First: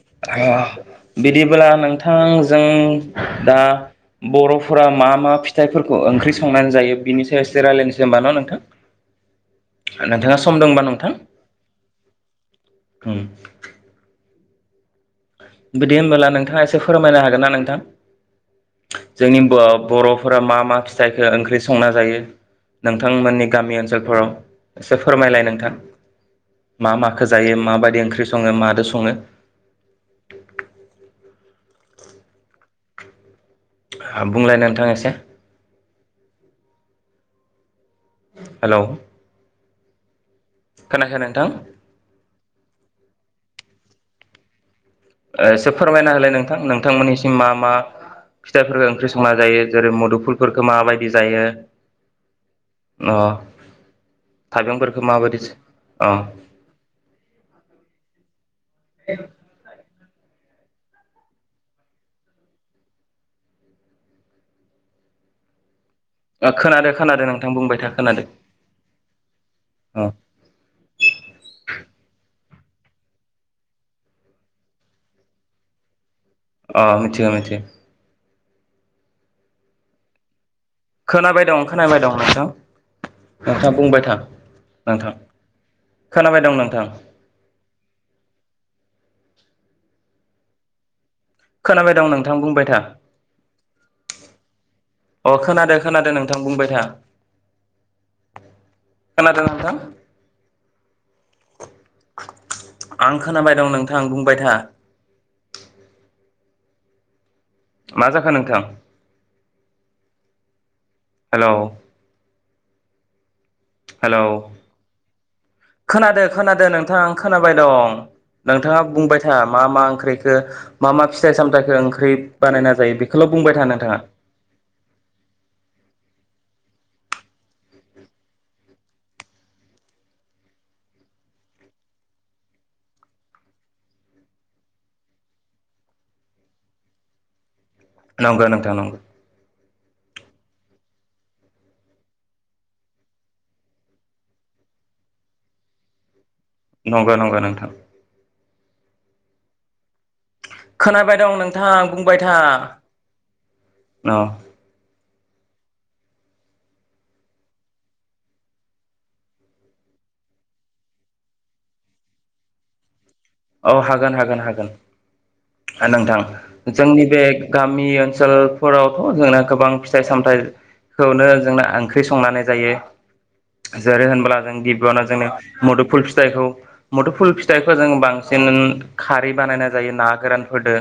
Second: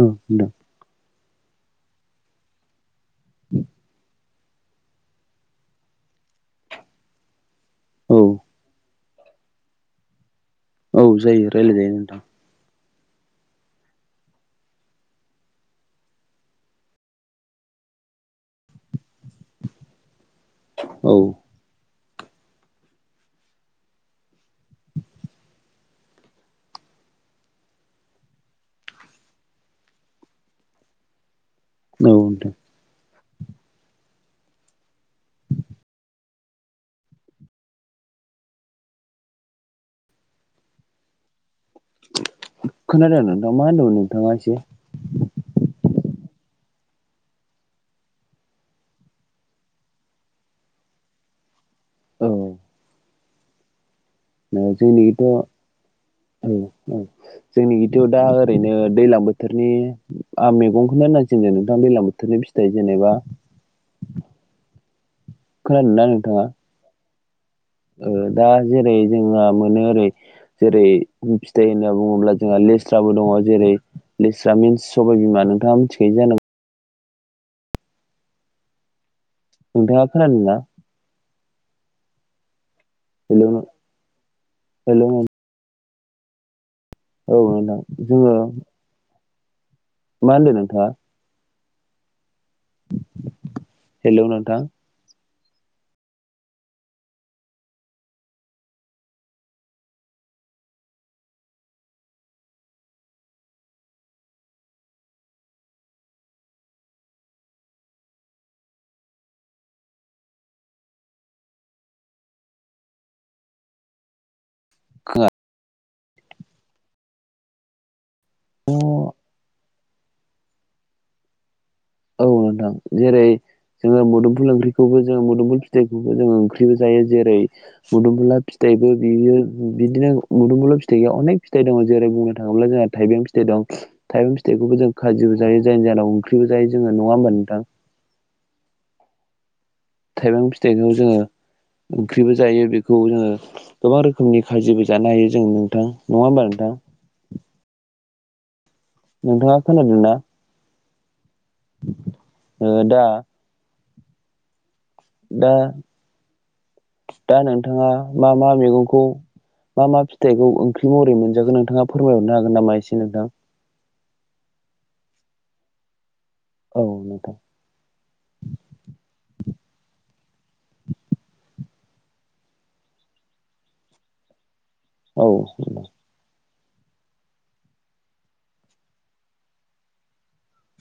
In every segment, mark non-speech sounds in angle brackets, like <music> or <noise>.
औ नोंथां बिदिब्ला नोंथांजों दा बर'फोरा मा मा फिथाइफोरखौ ओंख्रि संनानै जायो बिनि सायाव जे रायलायनोसै औ होनबा ने नोंथां नोंथा औ जायो रायलाय जायो नोंथां। ओम बिदि होनबोला नोंथाङा एसे फोरमायनो हागोन ना नोंथां। जोंनि बर'फोरा मा मा औ फिथाइखो ओंख्रि संना जायो नोंथांमोननि गामि ओनसोलफोराव एसे फोरमायलाय नोंथां। मा मााखो जायो माबायदि ओंख्रि सङो मादो सङो <inaudible> औ नोंथां। बुंलाय नोंथां एसै हेल' खोनाखो नोंथां। खोनादों नोंथां मा होनदौ नोंथांआ एसे जसे फोरमायना होलाय नोंथां नोंथांमोननिसिम मा मा फिथाइफोरखौ ओंख्रि संना जायो जेरै मुदुफुलफोरखौ माबायदि जायो औ। न' जोंनिखथ' औ अ औ जोंनिखथ' दा ओरैनो दैलां बोथोरनि आं मैगंखौनो होननासिनदों नोंथां दैलां बोथोरनि फिथाइ जेनेबा <inaudible> खोनादों खोनादों नों ओ दा जेरै जोंहा मोनो अ ओरै जेरै फिथाइ होनना बुङोब्ला जोंहा लेस्राबो दङ जेरै लेस्रा मिन्स सबाय बिमा नोंथाङा मिथिखायो जानांग अ मिथि मिथि नोंथाङा खोनादोंना ना खोनाबाय दं खोनाबाय दं नोंथां हेलौ नोंथाङा बुंबाय था हेलौ नोंथां खोनाबाय दं नोंथां। औ मोनदां जोङो मा होनदों नोंथाङा खोनाबाय दं नों हेल' नोंथां। अ खोनादों खोनादों नोंथां बुंबाय था खोनादों नोंथां आं खोनाबाय दं नोंथां बुंबाय था <inaudible> मा जाखो नोंथां हेलौ हेलौ <unintelligible> खोनादादों खोनादादों नोंथां खोनाबाय दं। औ नोंथाङा बुंबाय था मा मा ओंख्रिखौ मा मा फिथाइ सामथाइखौ ओंख्रि औ नोंथां बानायना जायो बेखौल' जेरै' बुंबाय था नोंथाङा जोङो मुुदोफुल ओंख्रिखौबो जों मोदोमफुल फिथाइखौबो जों बेयाव जायो जेरै' मुदुमुला फिथाइबो बियो बिदिनो मुदुमफुला फिथाइ ग अनेक फिथाइ जेराव जेरै' बुंनो थाङोब्ला जोंहा थाइबें फिथाइ दं थाइबें फिथाइखौबो जों खाजिबो जायो जाय जाहोनाव ओंख्रिबो जायो जों नङा होमबा नोंथां नंगौ नोंथा नंगौ थाइबें फिथाजों जोङो ओंख्रिबो जायो बेखौ जोङो गोबां रोखोमनि खाजिबो जानो हायो जों नोंथां नङा होमबा नोंथ नंगौ नंगौ नोंथां नोंथाङा खोनादों ना खोनाबाय दं नोंथां बुंबाय था ओ दा अ दा दा नोंथाङा मा मा मैगंखौ मा मा फिथाइखौ ओंख्रि महरै मोनजागोन नोंथाङा फोरमायहरनो हागोन नामा एसे नोंथां औ हागोन हागोन हागोन नोंथां औ जोंनि बे नोंथां गामि ओनसोलफोरावथ' जोंना गोबां फिथाइ सामथा खौनो जोंना ओंख्रि संनानै जायो जोरै होनोबा जों बाना औ जोंङो मुदुफुल फिथाइखौ मुथुफुल फिथाइखौ जों बांसिन खारै बानायना जायो ना गोरानफोरदो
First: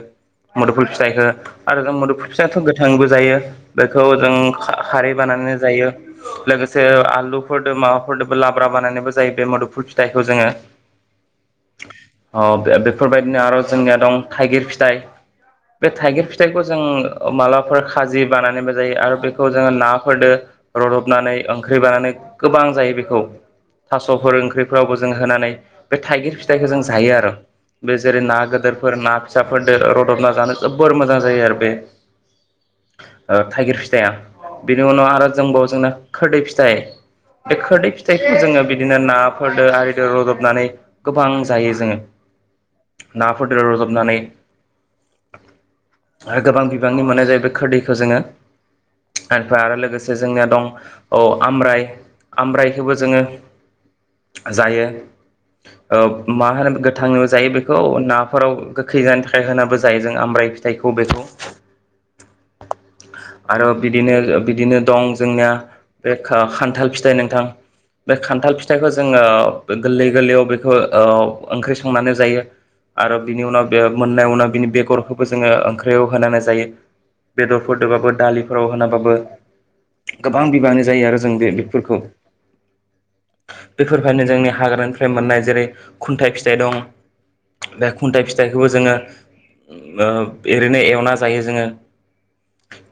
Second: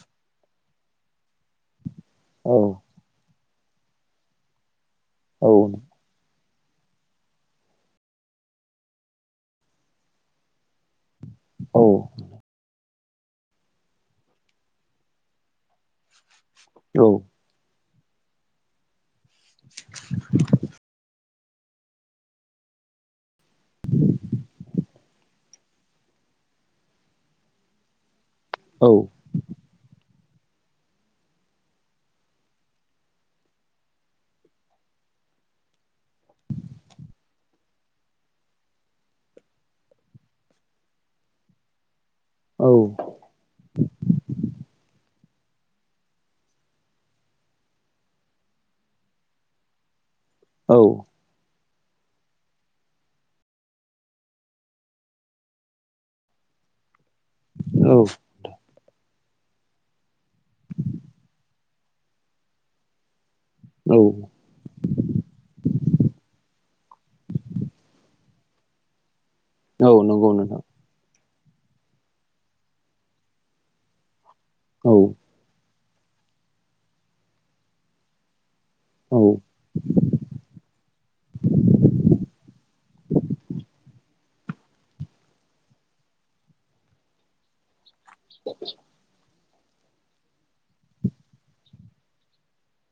मुदुफुल फिथाइखो आरो मुदुफुल औ फिथायाथ' गोथांबो जायो बेखौ जों खारै औ बानायानानै जायो लोगोसे जो आलुफोरजों माबाफोरजोंबो लाब्रा बानायनायबो जायो बे मोदुफुल फिथाइखौ जोङो औ अ बेफोरबायदिनो आरो जोंनिया दं थाइगिर फिथाइ बे थाइगिर फिथाइखौ जों मालाफोर खाजि बानानैबो जायो आरो बेखौ जोङो नाफोरदो रदबनानै ओंख्रि बानानै गोबां जायो बेखौ थास'फोर ओंख्रिफोरावबो जों होनानै बे थाइगिर फिथाइखौ जों जायो आरो बे जेरै' ना औ गदोरफोर नाफोर रदबना जानो जोबोर मोजां जायो आरो बे ओ थाइगिर फिथाइया बेनि उनाव आरो दोंबावो जोंना खोरदै फिथाइ बे खोरदै फिथाइखौ जोङो बिदिनो नाफोरदो आरिदो रुदबनानै गोबां जायो जोङो नाफोरदो रुदबनानै आरो गोबां बिबांनि मोननाय जायो बे खोरदैखौ जोङो खायफा आरो लोगोसे जोंनिया दं औ आम्राइ आम्रायइखौबो जोङो जायो ओ मा होनो गोथां जायो बेखौ औ नाफोराव देहानि थाखाय होनाबो जायो जों आम्राइ फिथाइखौ बेखौ आरो औ बिदिनो बिदिनो दं जोंनिया बे खान्थाल फिथाइ नोंथां बे खान्थाल फिथाइखौ जोङो औ गोरलै नंगौ गोरलैयाव नोंथां बेखौ औ ओंख्रि संनानै जायो आरो बिनि उनाव बे मोननाय उनाव बिनि औ बेगरखौबो जोङो बेयाव होनानै जायो बेदरफोरदबाबो दालि फोराव होनाबाबो औ गोबां बिबाङानो जायो आरो जों बे बेगफोरखौ बेफोरबायदिनो जोंनि हाग्रानिफ्राय मोननाय जेरै' खुन्थाइ फिथाइ दं बे खुन्थाइ फिथाइखौबो जोङो ओ ओरैनो एवना जायो जोङो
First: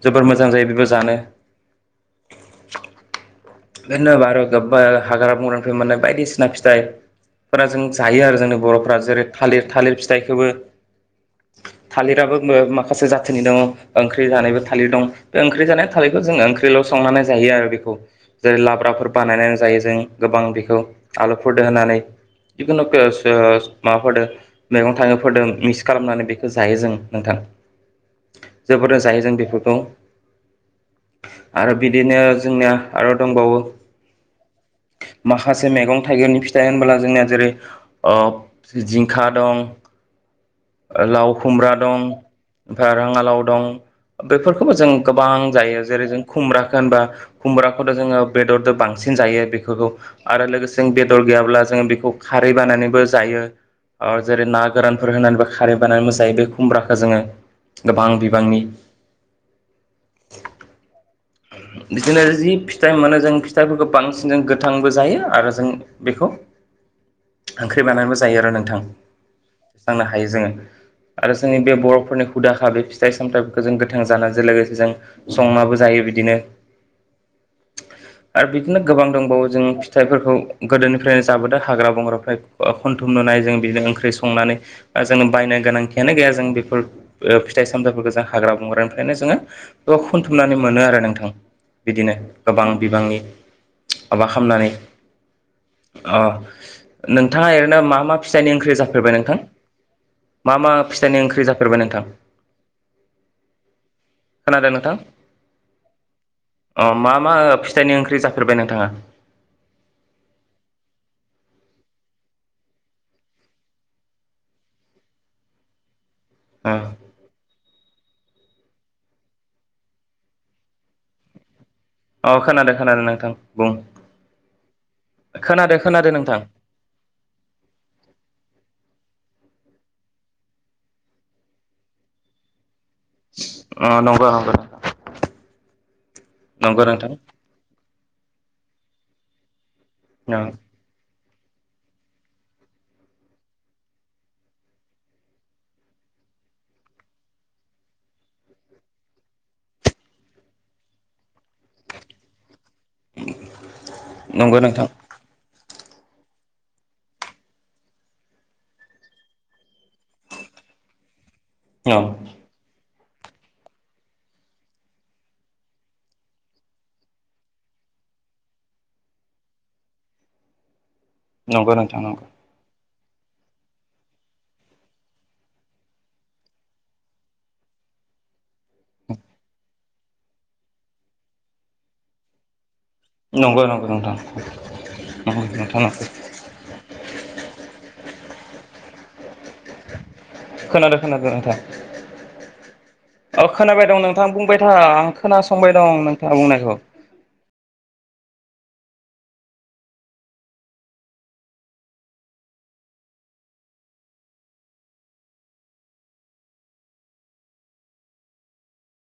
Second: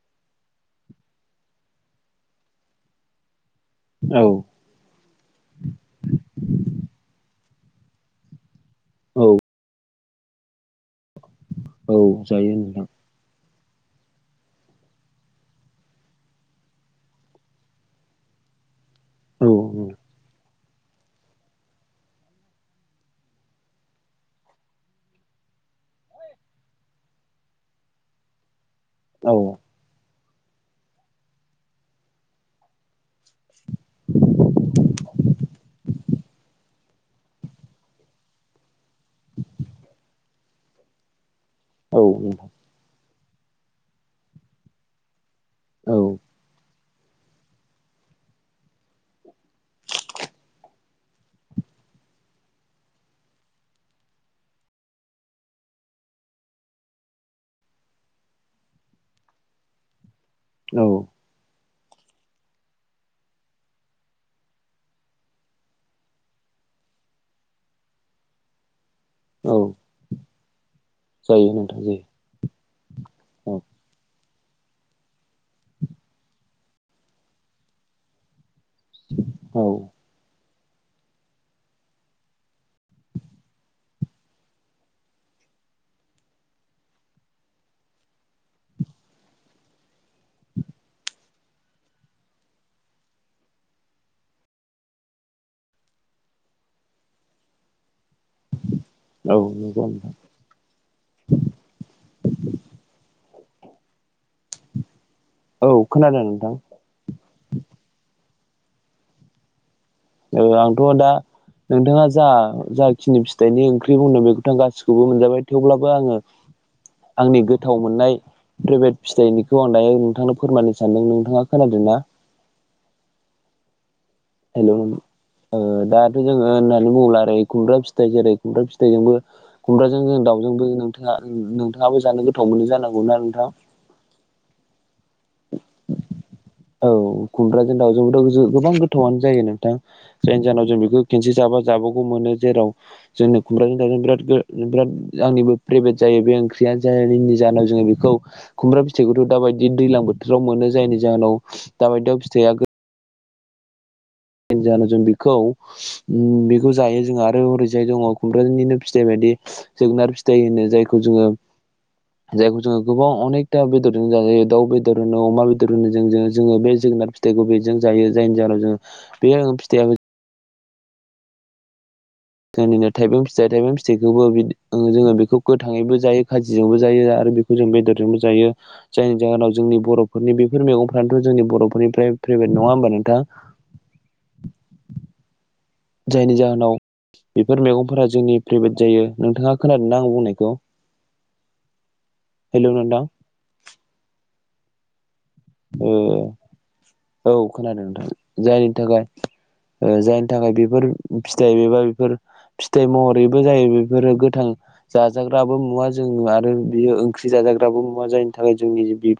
जोबोर मोजां जायो बेबो जानो <unintelligible> औ गोबा हाग्रा बंग्रानिफ्राय मोननाय बायदिसिना फिथाइ फोरा जों जायो आरो जोंनि बर' फोर जेरै औ थालिर थालिर फिथाइखौबो औ थालिराबो जायो मो नोंथां माखासे जाथिनि दङ ओंख्रि जानायबो थालिर दं बे ओंख्रि जानाय थालिरखौ जोङो ओंख्रिल' संनानै जायो आरो बेखौ जेरै' लाब्राफोर औ बानायनानै जायो जों गोबां बेखौ आलुफोरदो होनानै जिखुनु <unintelligible> माबाफोरदों मैगं थाइोफोरदों मिक्स खालामनानै बेखौ जायो जों नोंथां <inaudible> जोबोरनो जायो जों औ नोंथां बेफोरखौ आरो बिदिनो जोंनिया आरो दंबावो <inaudible> माखासे मैगं थाइगंनि फिथाइ होनबोला जोंनिया जेरै जिंखा दं <inaudible> लाव खुमब्रा दं औ ओमफ्राय राङालाव दं बेफोरखौबो जों गोबां जायो जेरै औ जों खुमब्रा होनबा खुमब्राखौथ' जोङो बेदरजों बांसिन जायो बेफोरखौ आरो लोगोसे बेदर गैयाब्ला ज खारै बानानैबो जायो जेरै ना गोरानफोरहोनानै खारै बानानै जायो बे खुमब्राखौ जोङो गोबां बिबांनि औ। बिदिनो जि फिथाइ मोनो जों फिथाइफोरखौ बांसिन जों गोथांबो जायो आरो जों बेखौ <inaudible> ओंख्रि बानानैबो जायो आरो नोंथां औ जानो हायो जोङो। आरो जायो जोंनि बे नोंथां जायो बर'फोरनि हुदाखा बे फिथाइ सामथायाइफोरखौ जों गोथां जानानै जों संनाबो जायो बिदिनो <unintelligible> बिदिनो गोबां दंबावो औ जों फिथाइफोरखौ गोदोनिफ्रायनो जाबोदों हाग्रा बंग्राफ्र खनथुम नुनाय जों बिदिनो ओंख्रि संनानै बा जोङो बायनाय गोनांथियानो गैया जों बेफोर फिथाइ सामथाइफोरखौ जों हाग्रा बंग्रानिफ्रायनो जोङो खनथुमनानै मोनो आरो नोंथां बिदिनो गोबां बिबांनि माबा खालामनानै अ नोंथाङा ओरैनो मा मा फिसानि ओंख्रि जा फेरबाय नोंथां औ नंगौ नोंथां मा मा फिथाइनि ओंख्रि जाफेरबाय नोंथां। खोनादों नोंथां औ खोनादों नोंथां अ मा मा फिथाइनि ओंख्रि जाखो फेरबाय नोंथाङा। औ आंथ' दा नोंथाङा जा जाखिनि फिथाइनि ओंख्रि बुंदों बेखौथ गासिखौबो मोनजाबाय थेवब्लाबो आङो। ओ आंनि गोथाव मोननाय प्रेभेट फिथाइनिखौ आं दायो नोंथांनो फोरमायनो सानदों नोंथाङा खोनादों ना। अ खोनादों खोनादों नोंथां बुं। खोनादो हेल'। खोनादो दाथ' जोङो नोंथां होननानै बुङला ओरै खुमब्रा फिथाइ जेरै खुमब्रा फिथाइजोंबो खुमब्राजों जों दाउजोंबो नोंथाङा नोंथाङाबो जानो गोथाव मोनो जानांगौ अ नंगौ नंगौ। नंगौ औ नोंथां खुमब्राजों दाावजोंबोथ' गोबां गोथावनो जायो नोंथां औ जेन जायनाव जों बेखौ खेनसे जाबा जाबावगौ मोनो जेराव जोंनो खुमब्राजों दावजों बिराद बिराद आंनिबो फेब्रेट जाय बे ओंख्रिया जायनि जाहोनाव जोङो बेखौ खुमब्रा फिथाइखौथ' दाबायदि दैलां बोथ आव मोनो जायनि जाहोनाव दाबायदियाव फिथाइआ नंगौ जानो नोंथां जों बेखौ बेखौ जायो जोंहा आरो ओरैजाय दङ खुमब्रनिनो फिथाइ बायदि जोगोनार फिथाइ होनो जायखौ जोङो औ जायखौ जोङो गोबां अनेखथा बेदरजों जाजायो दाउ बेदर होनो अमा बेदर होनो जों जोङो बे जोगोनार फिथाइखौ बेजों ज जायो जायनि जाहोनाव जोङो बे फिथाइयाबो नंगौ नोंथां नंगौ। नो थाइबें फिथाइ थाइबें फिथाइखौबो जोङो बेखौ गोथाङैबो जायो खाजिजोंबो जायो आरो बेखौ जों बेदरजोंबो जायो जायनि जाहोनाव जोंनि बर'फोरनि बेफोर मैगंफ्रथ' जोंनि बर'फोरनिफ्राय फेभ्रेट नङा होमबा। नोंथां नंगौ नोंथां। नंगौ जायनि जाहोनाव बेफोर मैगंफोरा जोंनि फेभ्रेट जायो। नोंथाङा खोनादोंना आं बुंनायखौ? खोनादों खोनादों नोंथां हेलौ नोंथां औ खोनाबाय दं नोंथां बुंबाय था। खोनासंबाय ओ दं नोंथाङा बुंनायखौ। औ खोनादों नोंथां जायनि थाखाय ओ जायनि थाखाय बेफोर फिथाइ एबा बेफोर। फिथाइ महरैबो जायो बेफोरो गोथां जाजाग्राबो मुवा जोङ आरो बियो ओंख्रि जाज जाग्राबो मुवा जायनि थाखाय जोंनि बि